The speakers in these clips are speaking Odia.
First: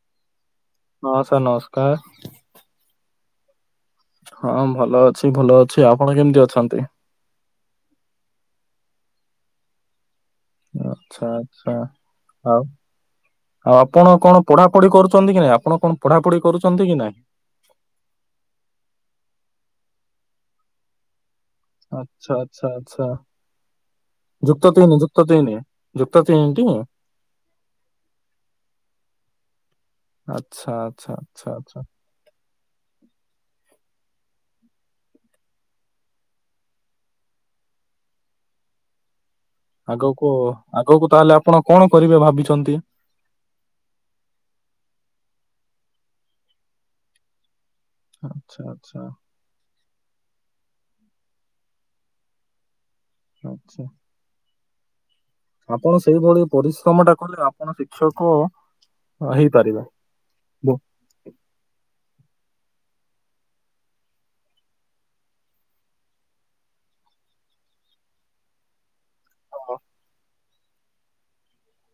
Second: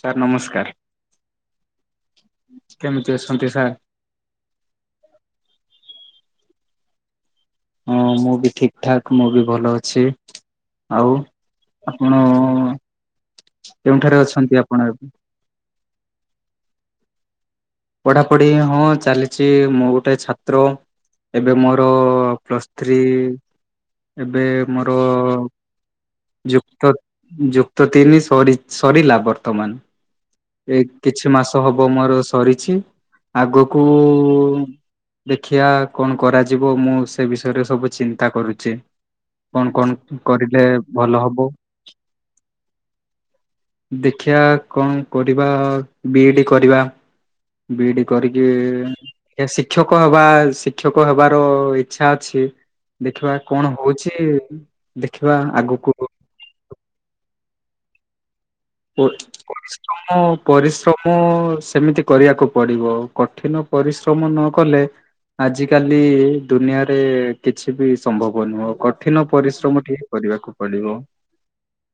ସାର୍ ନମସ୍କାର ହଁ ସାର୍ ନମସ୍କାର। କେମିତି ଅଛନ୍ତି ସାର୍? ହଁ ଭଲ ଅଛି ଭଲ ଅଛି ଆପଣ କେମତି ଅଛନ୍ତି? ହଁ ମୁଁ ବି ଠିକ ଠାକ୍ ମୁଁ ବି ଭଲ ଅଛି। ଆଉ ଆଚ୍ଛା ଆଚ୍ଛା ଆପଣ ଆଉ? ଆଉ ଆପଣ କେଉଁଠାରେ କଣ ଅଛନ୍ତି ଆପଣ ପଢାପଢି ଏବେ? କରୁଛନ୍ତି କି ନାଇଁ ଆପଣ କଣ ପଢାପଢି କରୁଛନ୍ତି କି ନାଇଁ? ପଢାପଢି ହଁ ଚାଲିଛି ମୁଁ ଗୋଟେ ଛାତ୍ର। ଏବେ ମୋର ଆଚ୍ଛା ଆଚ୍ଛା ପ୍ଲସ୍ ଥ୍ରୀ ଆଚ୍ଛା ଏବେ ଯୁକ୍ତ ମୋର ତିନି ଯୁକ୍ତ ତିନି ଯୁକ୍ତ ତିନିଟି ଯୁକ୍ତ ଯୁକ୍ତ ତିନି ସରିଛି ସରିଲା ବର୍ତ୍ତମାନ ଆଚ୍ଛା ଏଇ ଆଚ୍ଛା କିଛି ଆଚ୍ଛା ମାସ ଆଚ୍ଛା ହବ କରିଛି ଆଗକୁ ଦେଖିବା କଣ କରାଯିବ ମୁଁ ସେ ବିଷୟରେ ସବୁ ଚିନ୍ତା କରୁଚି। କଣ କଣ ଆଗକୁ କରିଲେ ଆଗକୁ ଭଲ ତାହେଲେ ହବ? ଆପଣ କଣ କରିବେ ଭାବିଛନ୍ତି? ଦେଖିବା କଣ କରିବା ବିଇଡି କରିବା। ବିଇଡି କରିକି ଆଚ୍ଛା ଆଚ୍ଛା ଶିକ୍ଷକ ହବା। ଶିକ୍ଷକ ହେବାର ଇଚ୍ଛା ଅଛି ଦେଖିବା କଣ ଆଚ୍ଛା ହଉଛି? ଦେଖିବା ଆଗକୁ ଆପଣ ସେଇଭଳି ପରିଶ୍ରମ ଟା କଲେ ଆପଣ ଶିକ୍ଷକ ହେଇପାରିବେ। ପରିଶ୍ରମ ପରିଶ୍ରମ ସେମିତି କରିବାକୁ ପଡିବ ଆ କଠିନ ପରିଶ୍ରମ ନ କଲେ ଆଜି କାଲି ଦୁନିଆରେ କିଛି ବି ସମ୍ଭବ ନୁହଁ କଠିନ ପରିଶ୍ରମ ଟିକେ କରି ରିବାକୁ ପଡିବ। ହ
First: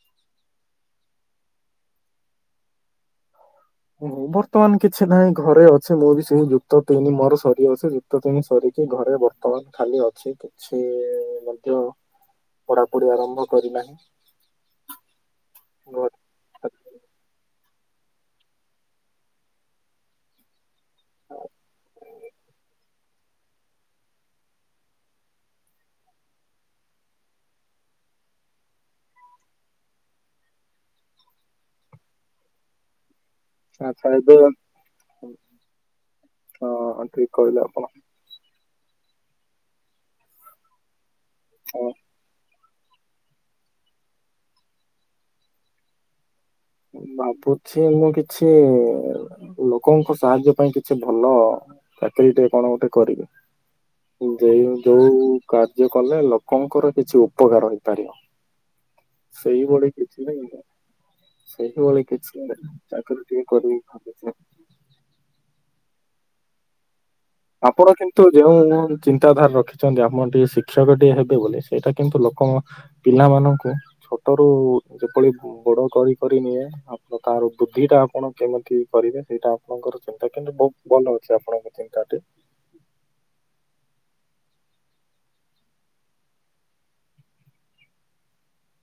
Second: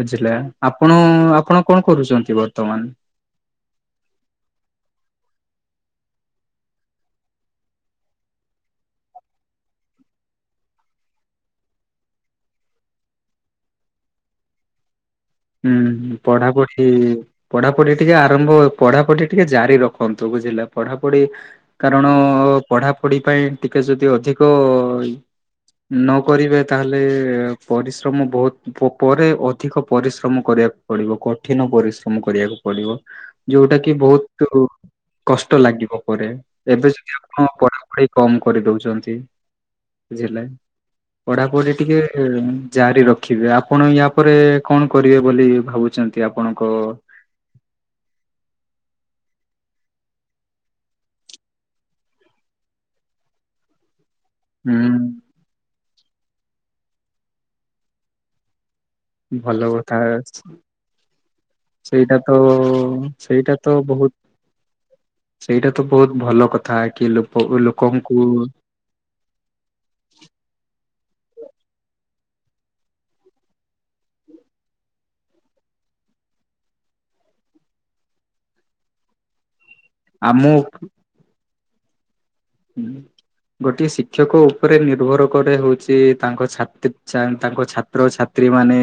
ବୁଝିଲେ ଆପଣ ଆପଣ କଣ କରୁଛନ୍ତି ବର୍ତ୍ତମାନ? ଓହୋ ବର୍ତ୍ତମାନ କିଛି ନାହିଁ ଘରେ ଅଛି ମୁଁ ବି ସେ ଯୁକ୍ତ ତିଣୀ ମୋର ସରି ଅଛି ଯୁକ୍ତତିଣ ସରି କି ଘରେ ବର୍ତ୍ତମାନ ଖାଲି ଅଛି କିଛି ମଧ୍ୟ ପଢାପଢ଼ି ଆରମ୍ଭ କରିନାହିଁ। ଘ ହୁଁ ପଢା ପଢି ପଢା ଟିକେ ଆରମ୍ଭ ପଢାପଢି ଟିକେ ଜାରି ରଖନ୍ତୁ ବୁଝିଲ ପଢାପଢି କାରଣ ପଢାପଢି ପାଇଁ ଟିକେ ଯଦି ଅଧିକ ନ କରିବେ ତାହେଲେ ପରିଶ୍ରମ ବହୁତ ପରେ ଅଧିକ ପରିଶ୍ରମ କରିବାକୁ ପଡିବ କଠିନ ପରିଶ୍ରମ କରିବାକୁ ପଡିବ। ଯୋଉଟା କି ଆଚ୍ଛା ଏବେ ବହୁତ କଷ୍ଟ ଲାଗିବ ପରେ ଏବେ ହଁ ଯଦି ଠିକ ଆପଣ କହିଲେ ପଢାପଢି କମ କରିଦଉଛନ୍ତି [unintelligible] ବୁଝିଲେ ପଢାପଢି ହଁ ଟିକେ ଉମ୍ ଜାରି ରଖିବେ ଆପଣ ୟା ପରେ କଣ କରିବେ ବୋଲି ଭାବୁଛନ୍ତି ଆପଣ? ଭାବୁଛି ମୁଁ କିଛି ଲୋକଙ୍କ ସାହାଯ୍ୟ ପାଇଁ କିଛି ଭଲ ଚାକିରୀ ଟେ କଣ ଗୋଟେ କରିବି। ଯେ ହୁଁ ଯୋଉ କାର୍ଯ୍ୟ କଲେ ଲୋକଙ୍କର କିଛି ଉପକାର ହେଇପାରିବ‌। ଭଲ ସେଇ ବଡ଼ି କଥା କିଛି [unintelligible] ସେଇ ଭଳି ସେଇଟା ତ କିଛି ଚାକରୀ ଟିଏ ସେଇଟା ତ କରିବି ବହୁତ ଭାବୁଚି ସେଇଟା ତ ବହୁତ ଭଲ କଥା କି ଲୋ ଆପଣ କିନ୍ତୁ ଯୋଉଁ ଚିନ୍ତାଧାରା ରଖିଛନ୍ତି ଆପଣ ଟିକେ ଶିକ୍ଷକ ଟେ ହେବେ ବୋଲି ସେଇଟା କିନ୍ତୁ ଲୋ ଙ୍କ ପିଲାମାନଙ୍କୁ ଛୋଟରୁ ଯେପଳି ବଡ କରି କରି ନିଏ ଆ କ ତା ଆଉ ବୁଦ୍ଧି ଟା ଆପଣ କେମିତି କରିବେ ସେଇଟା ଆପଣଙ୍କର ଚିନ୍ତା ଆମ କିନ୍ତୁ ବହୁତ ଭଲ ଅଛି ଆପଣଙ୍କ ଚିନ୍ତାଟି। ଗୋଟିଏ ଶିକ୍ଷକ ଉପରେ ନିର୍ଭର କରେ ହଉଛି ତାଙ୍କ ଛାତ୍ରି ଛା‌ ତାଙ୍କ ଛାତ୍ର ଛାତ୍ରୀ ମ ମାନେ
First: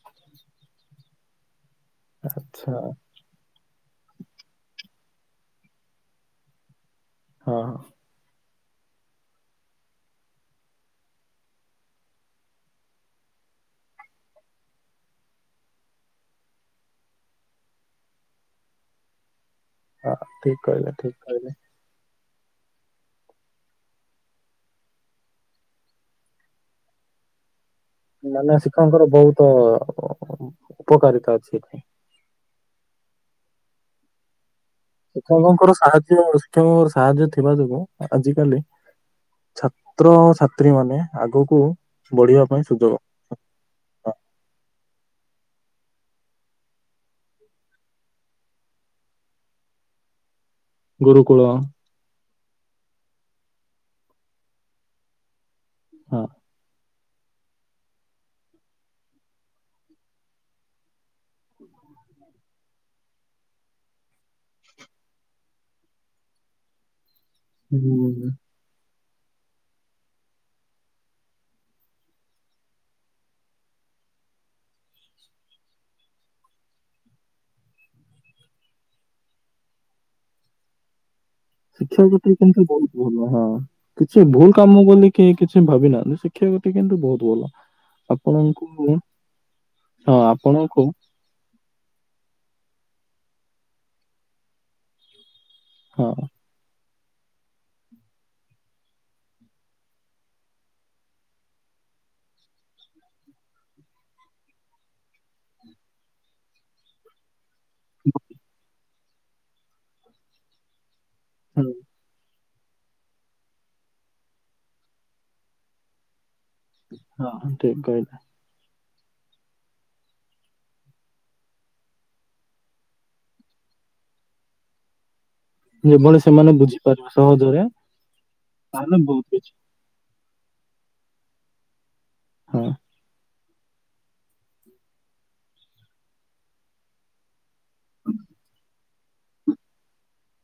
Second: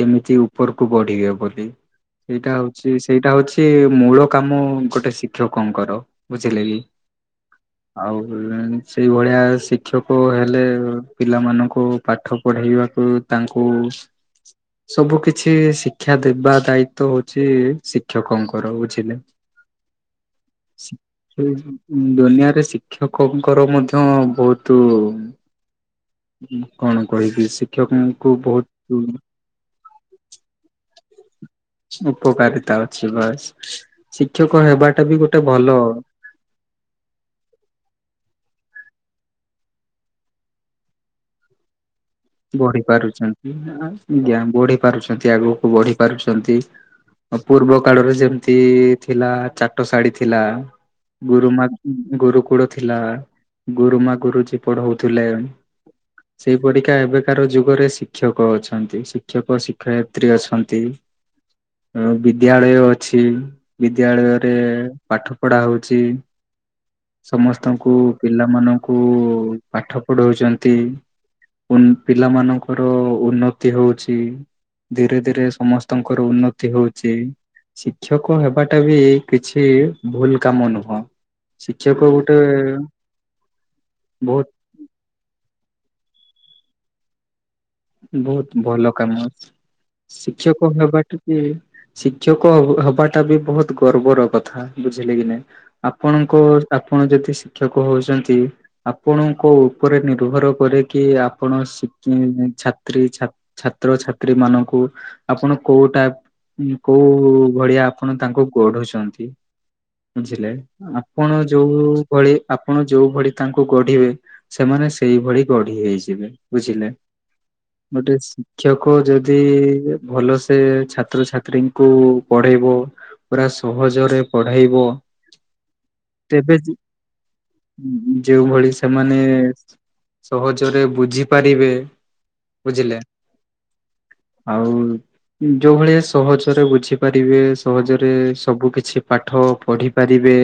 କେମିତି ଉପରକୁ ବଢିବେ ବୋଲି। ସେଇଟା ଆଚ୍ଛା ହଉଛି ସେଇଟା ହଉଛି ମୂଳ କାମ ଗୋଟେ ଶିକ ଙ୍କର ବୁଝିଲେ କି। ହଁ [unintelligible] ସେଇଭଳିଆ ଶିକ୍ଷକ ହେଲେ ପିଲାମାନଙ୍କୁ ପାଠ ପଢ଼େଇବାକୁ ତାଙ୍କ କଉ। ସବୁ କିଛି ଶିକ୍ଷା ଦେବା ଦାୟିତ୍ୱ ହଉଛି ଶିକ୍ଷକଙ୍କର ବୁଝିଲେ। ହଁ ଠିକ୍ କହିଲେ ଠିକ୍ କହିଲେ। ଏ ଶିକ୍ଷକଙ୍କର ମଧ୍ୟ ବହୁତ କଣ କହିବି ଶି ମାନେ ଶିକ୍ଷଙ୍କର ବହୁତ ଉପକାରିତା ଅଛି। ଏଠି। ଉପକାରିତା ଅଛି ବାସ୍ ଶିକ୍ଷକ ହେବାଟା ବି ଗୋଟେ ଭଲ ଶିକ୍ଷକଙ୍କର ସାହାଯ୍ୟ ଶିକ୍ଷକଙ୍କର ସାହାଯ୍ୟ ଥିବା ଯୋଗୁ ଆଜିିକାଲି ଛାତ୍ରଛାତ୍ରୀ ମାନେ ଆଗକୁ ବଢିବା ପାଇଁ ବଢି ସୁଯୋଗ ପାରୁଛନ୍ତି ଆଜ୍ଞା ବଢି ପାରୁଛନ୍ତି ଆଗକୁ ବଢି ପାରୁଛନ୍ତି ପୂର୍ବ କାଳରୁ ଯେମିତି ଥିଲା ଚାଟଶାଢ଼ୀ ଥିଲା। ଗୁରୁକୁଳ ଗୁରୁମା ଗୁରୁକୁଳ ଥିଲା। ଗୁରୁମା ଗୁରୁଜୀ ପଢଉଥିଲେ ହଁ। ସେଇପରି [unintelligible] ଏବେକାର ଯୁଗରେ ଶିକ୍ଷକ ଅଛନ୍ତି ଶିକ୍ଷକ ଶିକ୍ଷୟିତ୍ରୀ ଅଛନ୍ତି। ଆଉ ବିଦ୍ୟାଳୟ ଅଛି ବିଦ୍ୟାଳୟରେ ପାଠ ପଢା ହଉଛି। ସମସ୍ତଙ୍କୁ ହୁଁ ପିଲାମାନଙ୍କୁ ପାଠ ପଢଉଛନ୍ତି। ପୁନ‌ ପିଲା ମାନଙ୍କର ଉନ୍ନତି ହଉଛି। ଧୀରେ ଧୀରେ ସମସ୍ତଙ୍କର ଉନ୍ନତି ହଉଛି। ଶିକ୍ଷକ ହେବାଟା ବି କିଛି ଭୁଲ କାମ ନୁହଁ। ଶିକ୍ଷା ଶିକ୍ଷକ କ୍ଷେତ୍ରରେ ଗୋଟେ କିନ୍ତୁ ବହୁତ ଭଲ ହଁ କିଛି ବହୁତ ଭୁଲ କାମ କଲେ କିଏ କି ସେ ଭାବି ନାହାନ୍ତି ଶିକ୍ଷାଗତି କିନ୍ତୁ ବହୁତ ଭଲ। ବହୁତ ଆପଣଙ୍କୁ ଭଲ ହଁ କାମ ଅଛି। ଶିକ୍ଷକ ଆପଣଙ୍କୁ ହବା ଟା କି ଶିକ୍ଷକ ହ ହବା ତାବି ବହୁତ ଗର୍ବର କଥା ବୁଝିଲେ କି ନାଇ ହଁ। ଆପଣଙ୍କୁ ଆ ଆପଣ ଯଦି ଶିକ୍ଷକ ହଉଛନ୍ତି ଆପଣଙ୍କ ଉପରେ ନିର୍ଭର କରେ କିି ଆପଣ ଶି [inaudible] ଛାତ୍ରୀ ଛାତ ଛାତ୍ରଛାତ୍ରୀ ମାନଙ୍କୁ ଆପଣ କୋଉଟାପ ଉମ୍ କୋଉ ଭଳିଆ ଆପଣ ତାଙ୍କୁ ଗଢୁଛନ୍ତି ବୁଝିଲେ ଆପଣ ହୁଁ, ଯୋଉ ଭଳି ଆପଣ ଯୋଉ ଭଳି ତାଙ୍କୁ ଗଢିବେ ସେମାନେ ସେଇଭଳି ଗଢି ହେଇଯିବେ ବୁଝିଲେ। ହଁ ଠିକ୍ କହିଲ। ଲୋକ ଯଦି ଭଲ ସେ ଛାତ୍ରଛାତ୍ରୀଙ୍କୁ ପଢେଇବ ପୁରା ସହଜରେ ପଢାଇବ। [inaudible] ଯେଭଳି ସେମାନେ ବୁଝିପାରୁ ସହଜରେ ଯେଉଁଭଳି ତାହେଲେ ସେମାନେ ବହୁତ କିଛି ସହଜରେ ବୁଝିପାରିବେ ହଁ ବୁଝିଲେ। ଆଉ ଯୋଉ ଭଳିଆ ସହଜରେ ବୁଝିପାରିବେ। ସହଜରେ ସବୁ କିଛି ପାଠ ପଢିପାରିବେ।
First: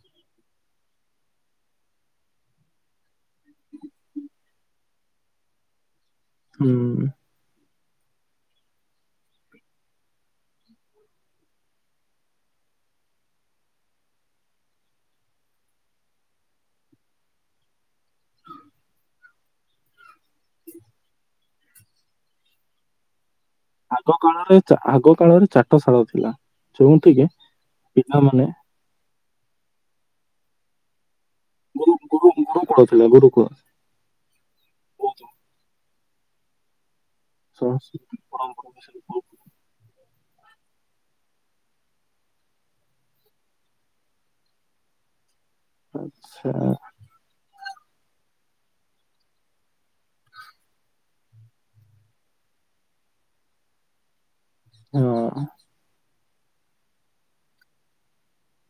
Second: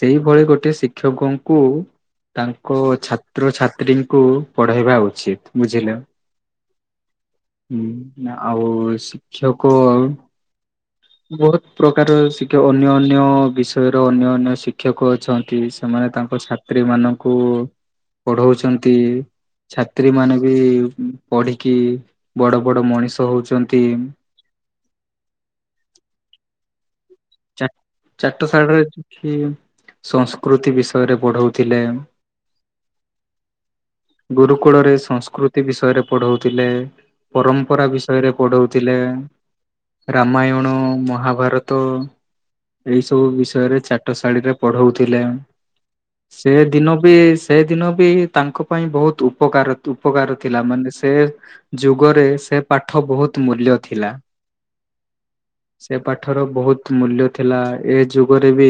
ସେଇଭଳି ଗୋଟେ ଶିକ୍ଷକଙ୍କୁ ତାଙ୍କ ଛାତ୍ରଛାତ୍ରୀଙ୍କୁ ପଢେଇବା ଉଚିତ୍ ବୁଝିଲେ। ହୁଁ। ହୁଁ ଆଉ ଶିକ୍ଷକ ଅ ବହୁତ ପ୍ରକାର ଶିକ୍ଷକ ଅନ୍ୟ ଅନ୍ୟ ବିଷୟରେ ଅନ୍ୟ ଅନ୍ୟ ଶିକ୍ଷକ ଅଛନ୍ତି। ସେମାନେ ତାଙ୍କ ଛାତ୍ରୀ ମାନଙ୍କୁ ପଢଉଛନ୍ତି। ଛାତ୍ରୀ ମାନେ ବି ପଢିକି ବଡ ବଡ ମଣିଷ ହଉଛୁ। ଆଗ କାଳରେ ଚା ଆଗ କାଳରେ ଚାଟଶାଳ ଥିଲା। ଯେଉଁଠି କି ଚାଟ ପିଲାମାନେ ଚାଟଶାଳରେ କି ସଂସ୍କୃତି ବିଷୟରେ ପଢଉଥିଲେ ଗୁରୁ ଗୁରୁ ଗୁରୁକୁଳ ଥିଲା ଗୁରୁକୁଳ। ଗୁରୁକୁଳରେ ସଂସ୍କୃତି ବିଷୟରେ ପଢଉଥିଲେ ପରମ୍ପରା ସଂସ୍କୃତି ବିଷୟରେ ପରମ୍ପରା ପଢଉଥିଲେ। ବିଷୟରେ ବହୁତ। ରାମାୟଣ ମହାଭାରତ ଏଇ ସବୁ ବିଷୟରେ ଚାଟଶାଳୀରେ ପଢଉଥିଲେ। ସେ ଆଚ୍ଛା, ଦିନ ବିସ୍ ସେ ଦିନ ବି ତାଙ୍କ ପାଇଁ ବହୁତ ଉପକାର ଉପକାର ଥିଲା। ମାନେ ସେ ଯୁଗରେ ସେ ପାଠ ବହୁତ ମୂଲ୍ୟ ଥିଲା। ହଁ ସେ ପାଠର ବହୁତ ମୂଲ୍ୟ ଥିଲା। ଏ ଯୁଗରେ ବି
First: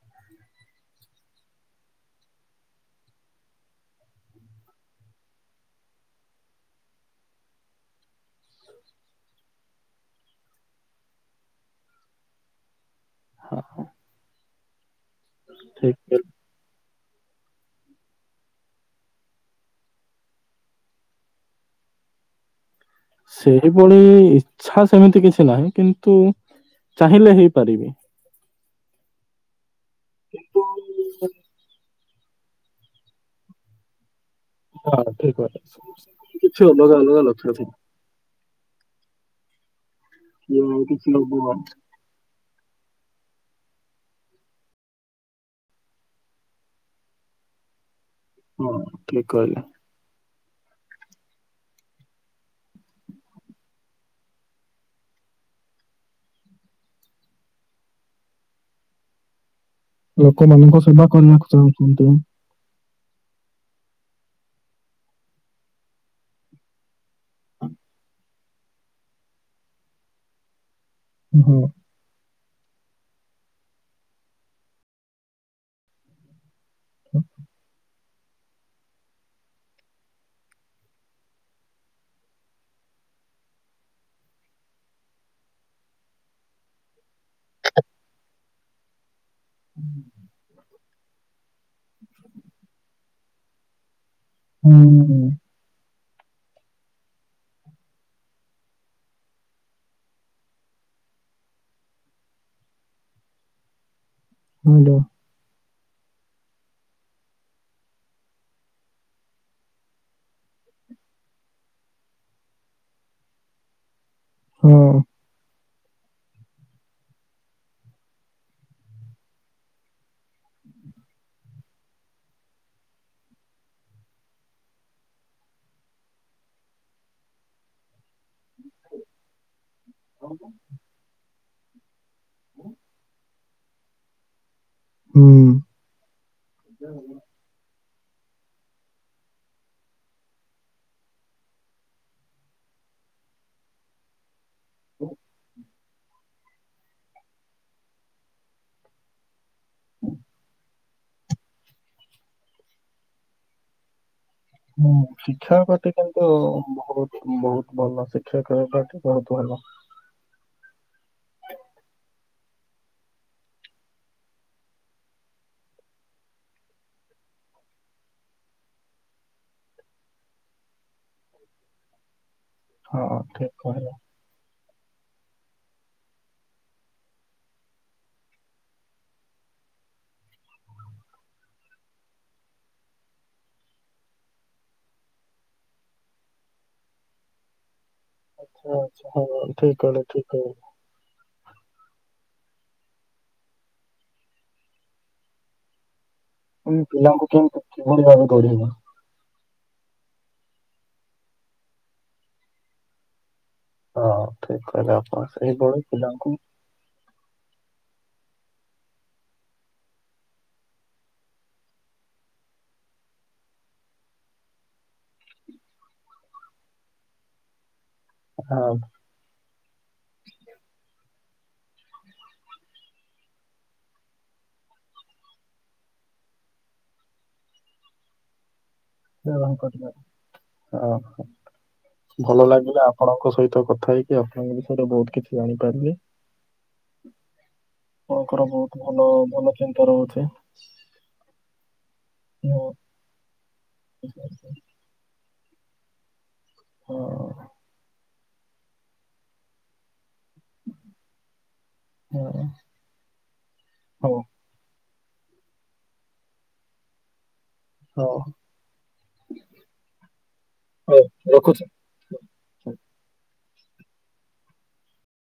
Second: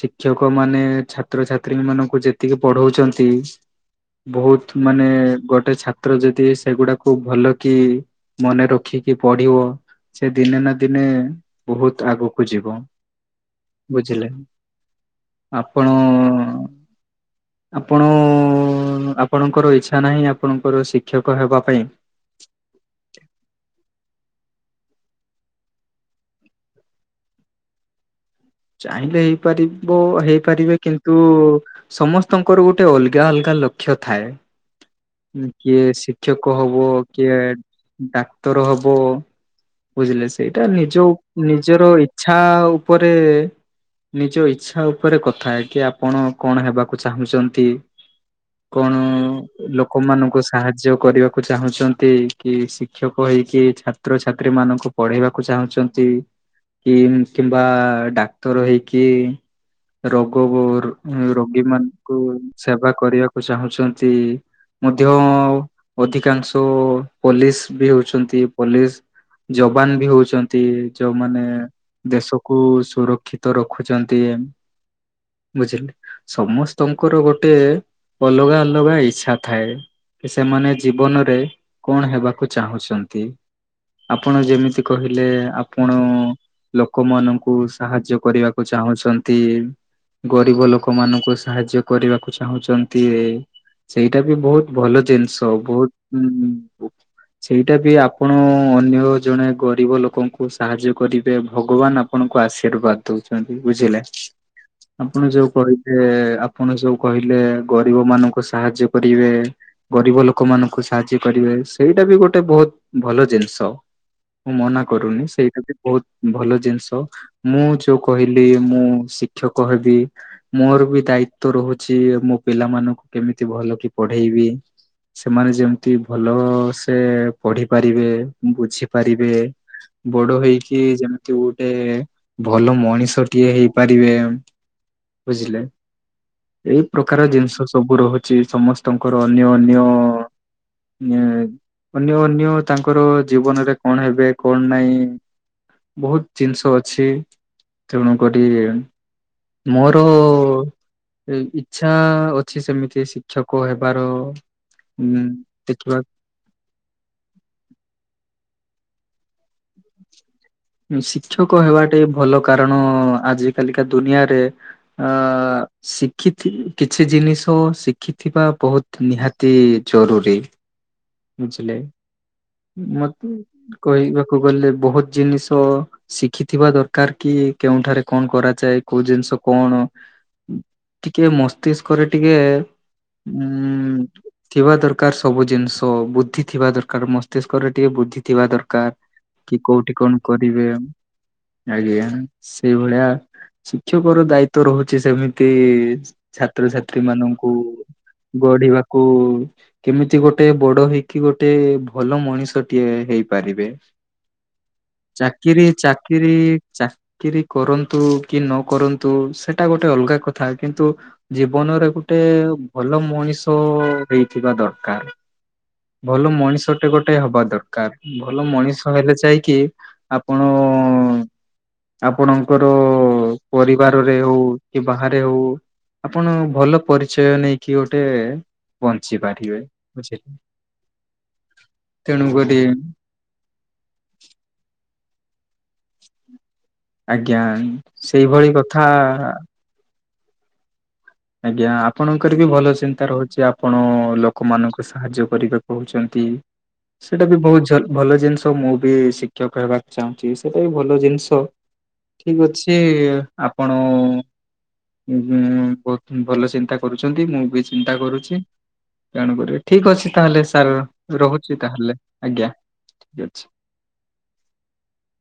ଶିକ୍ଷକ ମାନେ ଛାତ୍ରଛାତ୍ରୀ ମାନଙ୍କୁ ଯେତିକି ପଢଉଚନ୍ତି। ବହୁତ ମାନେ ଗୋଟେ ଛାତ୍ର ଯଦି ସେଗୁଡାକୁ ଭଲ କି ମନେ ରଖି ଯିଏ ପଢିବ ସେ ଦିନେ ନା ଦିନେ ବହୁତ ଆଗକୁ ଯିବ ହଁ ବୁଝିଲେ। ଆପଣ ଠିକ ଆପଣ ଆପ ଆପଣଙ୍କର ଇଚ୍ଛା ନାହିଁ ଆପଣଙ୍କର ଶିକ୍ଷକ ହେବା ପାଇଁ। ସେହିଭଳି ଇଛା ସେମିତି କିଛି ନାହିଁ। କିନ୍ତୁ ଚାହିଁଲେ ହେଇପାରିବି। ଚାହିଁଲେ ହେଇପାରିବ ହେଇପାରିବେ। କିନ୍ତୁ ସମସ୍ତଙ୍କର ଗୋଟେ ଅଲଗା ଅଲଗା ଲକ୍ଷ୍ୟ ଥାଏ। ହଁ ଠିକ୍ କଥା। କିଏ ଶିକ୍ଷକ କିଛି ହବ। ଅଲଗା ଅଲଗା କିଏ ଲକ୍ଷ୍ୟ ଥାଏ ଡାକ୍ତର ହବ। ବୁଝିଲେ କିଏ ସେଇଟା ଆଉ ନିଜ କିଛି ହବ ନିଜର ଇଚ୍ଛା ଉପରେ ନିଜ ଇଚ୍ଛା ଉପରେ କଥା କି ଆପଣ କଣ ହେବାକୁ ଚାହୁଁଛନ୍ତି। ହଁ କଣ ଠିକ୍ କହିଲେ। ଲୋକମାନଙ୍କ ସାହାଯ୍ୟ କରିବାକୁ ଚାହୁଁଛନ୍ତି। କି ଶିକ୍ଷକ ହେଇକି ଛାତ୍ରଛାତ୍ରୀ ଏମାନଙ୍କୁ ପଢେଇବାକୁ ଚାହୁଁଛନ୍ତି। କିମ୍ କିମ୍ବା ଡାକ୍ତର ହେଇକି ରୋଗକୁ ଲୋକମାନଙ୍କ ସେବା କରିବାକୁ ଚାହୁଁଛନ୍ତି ରୋଗୀମାନଙ୍କୁ ସେବା କରିବାକୁ ଚାହୁଁଛନ୍ତି। ମଧ୍ୟ ଅଧିକାଂଶ ପୋଲିସ୍ ବି ହଉଛନ୍ତି। ପୋଲିସ୍ ଯବାନ ବି ହଉଛନ୍ତି। ଯୋଉମାନେ ହଁ। ଦେଶକୁ କୁ ସୁରକ୍ଷିତ ରଖୁଛନ୍ତି। ବୁଝିଲେ ସମସ୍ତ ତଙ୍କର ଗୋଟେ ଅଲଗା ଅଲଗା ଇଚ୍ଛା ଥାଏ। ସେମାନେ ଜୀବନରେ କଣ ହେବାକୁ ଚାହୁଁଚନ୍ତି? ଆପଣ ଯେମିତି କହିଲେ ଆପଣ ଲୋକମାନଙ୍କୁ ସାହାଯ୍ୟ କରିବାକୁ ଚାହୁଁଚ ନ୍ତି ଗରିବ ଲୋକ ମାନଙ୍କୁ ସାହାଯ୍ୟ କରିବାକୁ ଚାହୁଁଛନ୍ତି। ଏଇଟା ବି ବହୁତ ହୁଁ ଭଲ ଜିନିଷ। ବହୁତ ସେଇଟା ବି ଆପଣ ଅନ୍ୟ ଜଣେ ଗରିବ ଲୋକଙ୍କୁ ସାହାଯ୍ୟ କରିବେ ଭଗବାନ ଆପଣଙ୍କୁ ଆଶୀର୍ବାଦ ଦଉଚନ୍ତି। ବୁଝିହେଲା ହାଲୋ ଆପଣ ଯୋଉଁ କହିଲେ ଆପଣ ଯୋଉଁ କହିଲେ ଗରିବ ମାନଙ୍କୁ ସାହାଯ୍ୟ କରିବେ ଗରିବ ଲୋକମାନଙ୍କୁ ସାହାଯ୍ୟ କରି ସେଇଟା ବି ଗୋଟେ ବହୁତ ଭଲ ଜିନିଷ ମୁଁ ମନା କରୁନି ସେଇଟା ବି ବହୁତ ହ ଭଲ ଜିନିଷ ମୁଁ ଯୋଉଁ କହିଲି ମୁଁ ଶିକ୍ଷକ ହେବି ମୋର ବି ଦାୟି ତ ରହୁଛି ମୋ ପିଲାମାନଙ୍କୁ କେମିତି ଭଲ କି ପଢେଇବି। ସେମାନେ ଯେମିତି ଭଲ ସେ ପଢିପାରିବେ। ବୁଝିପାରିବେ ବଡ ହେଇକି ଯେମିତି ଗୋଟେ ଭଲ ମଣିଷ କିଏ ହେଇପାରିବେ ହୁଁ। ବୁଝିଲେ ଏଇ ପ୍ରକାର ଜିନିଷ ସବୁ ରହୁଛି ସମସ୍ତଙ୍କର ଅନ୍ୟ ଅନ୍ୟ ଅନ୍ୟ ଅନ୍ୟ ତାଙ୍କର ଜୀବନରେ କଣ ହେବେ କଣ ନାହିଁ। ବହୁତ ଜିନିଷ ଅଛି ତେଣୁ କରି ମୋର ଇଛା ଅଛି ସେମିତି ଶିକ୍ଷକ ହେବାର ହୁଁ ଉଁ ଶିକ୍ଷକଟି ଦେଖିବା କିନ୍ତୁ ବହୁତ ବହୁତ ଭଲ ଶିକ୍ଷକ ହେବା ଟା ବହୁ ଶିକ୍ଷକ ହେବାଟା ବି ଭଲ କାରଣ ଆଜିିକାଲିକା ଦୁନିଆରେ ଅ ଶିଖି କିଛି ଜିନିଷ ତ ଶିଖିଥିବା ବହୁତ ନିହାତି ଜରୁରୀ ବୁଝିଲେ ହଁ ମତେ ଠିକ୍ କହିଲ। କହିବାକୁ ଗଲେ ବହୁତ ଜିନିଷ ଶିଖିଥିବା ଦରକାର କି କେଉଁଠାରେ କଣ କରାଯାଏ କୋଉଁ ଜିନିଷ କଣ ଟିକେ ମସ୍ତିଷ୍କରେ ଟିକେ ଉଁ ଥିବା ଦରକାର ସବୁ ଜିନିଷ ବୁଦ୍ଧି ଥିବା ଦରକାର ମସ୍ତ ଟିକେ ବୁଦ୍ଧି ଥିବା ଆଚ୍ଛା ଦରକାର ଆଚ୍ଛା ହଁ କି ଠିକ୍ କୋଉଁଠି କହିଲେ କଣ ଠିକ୍ କହିଲେ। କରିବେ। ଆଜ୍ଞା ସେଇ ଭଳିଆ ଶିକ୍ଷକ ର ଦାୟିତ୍ଵ ରହୁଛି ସେମିତି ଆମେ ଛାତ୍ରଛାତ୍ରୀ ପିଲାଙ୍କୁ ମାନଙ୍କୁ କେମିତି କିଭଳି ଭାବେ ଗଢିବ ଗଢିବାକୁ କେମିତି ଗୋଟେ ଗୋଟେ ବଡ ହେଇକି ଗୋଟେ ଭଲ ମଣିଷଟିଏ ହେଇ ହଁ ଠିକ କହିଲେ ଆପଣ ଚାକିରି ସେଇଭଳି ପିଲାଙ୍କୁ ଚାକିରି ଚାକିରି କରନ୍ତୁ। କି ନ କରନ୍ତୁ ସେଟା ଗୋଟେ ଅଲଗା କଥା କିନ୍ତୁ ଜୀବନରେ ଗୋଟେ ଭଲ ମଣି ମଣିଷ ହେଇଥିବା ଦରକାର ଭଲ ମଣିଷ ଗୋଟେ ଗୋଟେ ହବା ଦରକାର ଭଲ ହଁ ମଣିଷ ହେଲେ ଯାଇକି ଆପଣ ଆପଣଙ୍କର ପରିବାରରେ ହଉ କି ବାହାରେ ହଉ ଆପଣ ଭଲ ପରିଚୟ ନେଇକି ଗୋଟେ ପହଞ୍ଚି ବ୍ୟବହାର ପାରିବେ କରିବା ବୁଝିଲେ। ହଁ ଭଲ ତେଣୁକରି ଲାଗିଲା ଆପଣଙ୍କ ସହିତ କଥା ହେଇକି ଆପଣଙ୍କ ବିଷୟରେ ବହୁତ କିଛି ଜାଣିପାରିଲି। ଆଜ୍ଞା ଆପଣଙ୍କର ସେଇଭଳି ବହୁତ କଥା ଭଲ ଭଲ ଚିନ୍ତା ରହୁଚି। ଆଜ୍ଞା ଆପଣଙ୍କର ବି ଭଲ ଚିନ୍ତା ରହୁଛି ଆପଣ ଲୋକମାନଙ୍କୁ ସାହାଯ୍ୟ କରିବାକୁ କହୁଛନ୍ତି ହଁ ସେଇଟା ବି ବହୁତ ଭଲ ଜିନିଷ ମୁଁ ବି ଶିକ୍ଷକ ହେବାକୁ ଚାହୁଁ ସେଇଟା ବି ଭଲ ଜିନିଷ ହଁ ଠିକ ଅଛି ଆପଣ ହଉ ବହୁତ ଭଲ ଚିନ୍ତା କରୁଛନ୍ତି ମୁଁ ବି ଚିନ୍ତା ହଉ କରୁଚି। ଜାଣୁ କରିବ ଠିକ ଅଛି ତାହେଲେ ସାର୍ ହଉ ରହୁଛି ରଖୁଛି। ତାହେଲେ ଆଜ୍ଞା ଠିକ ଅଛି।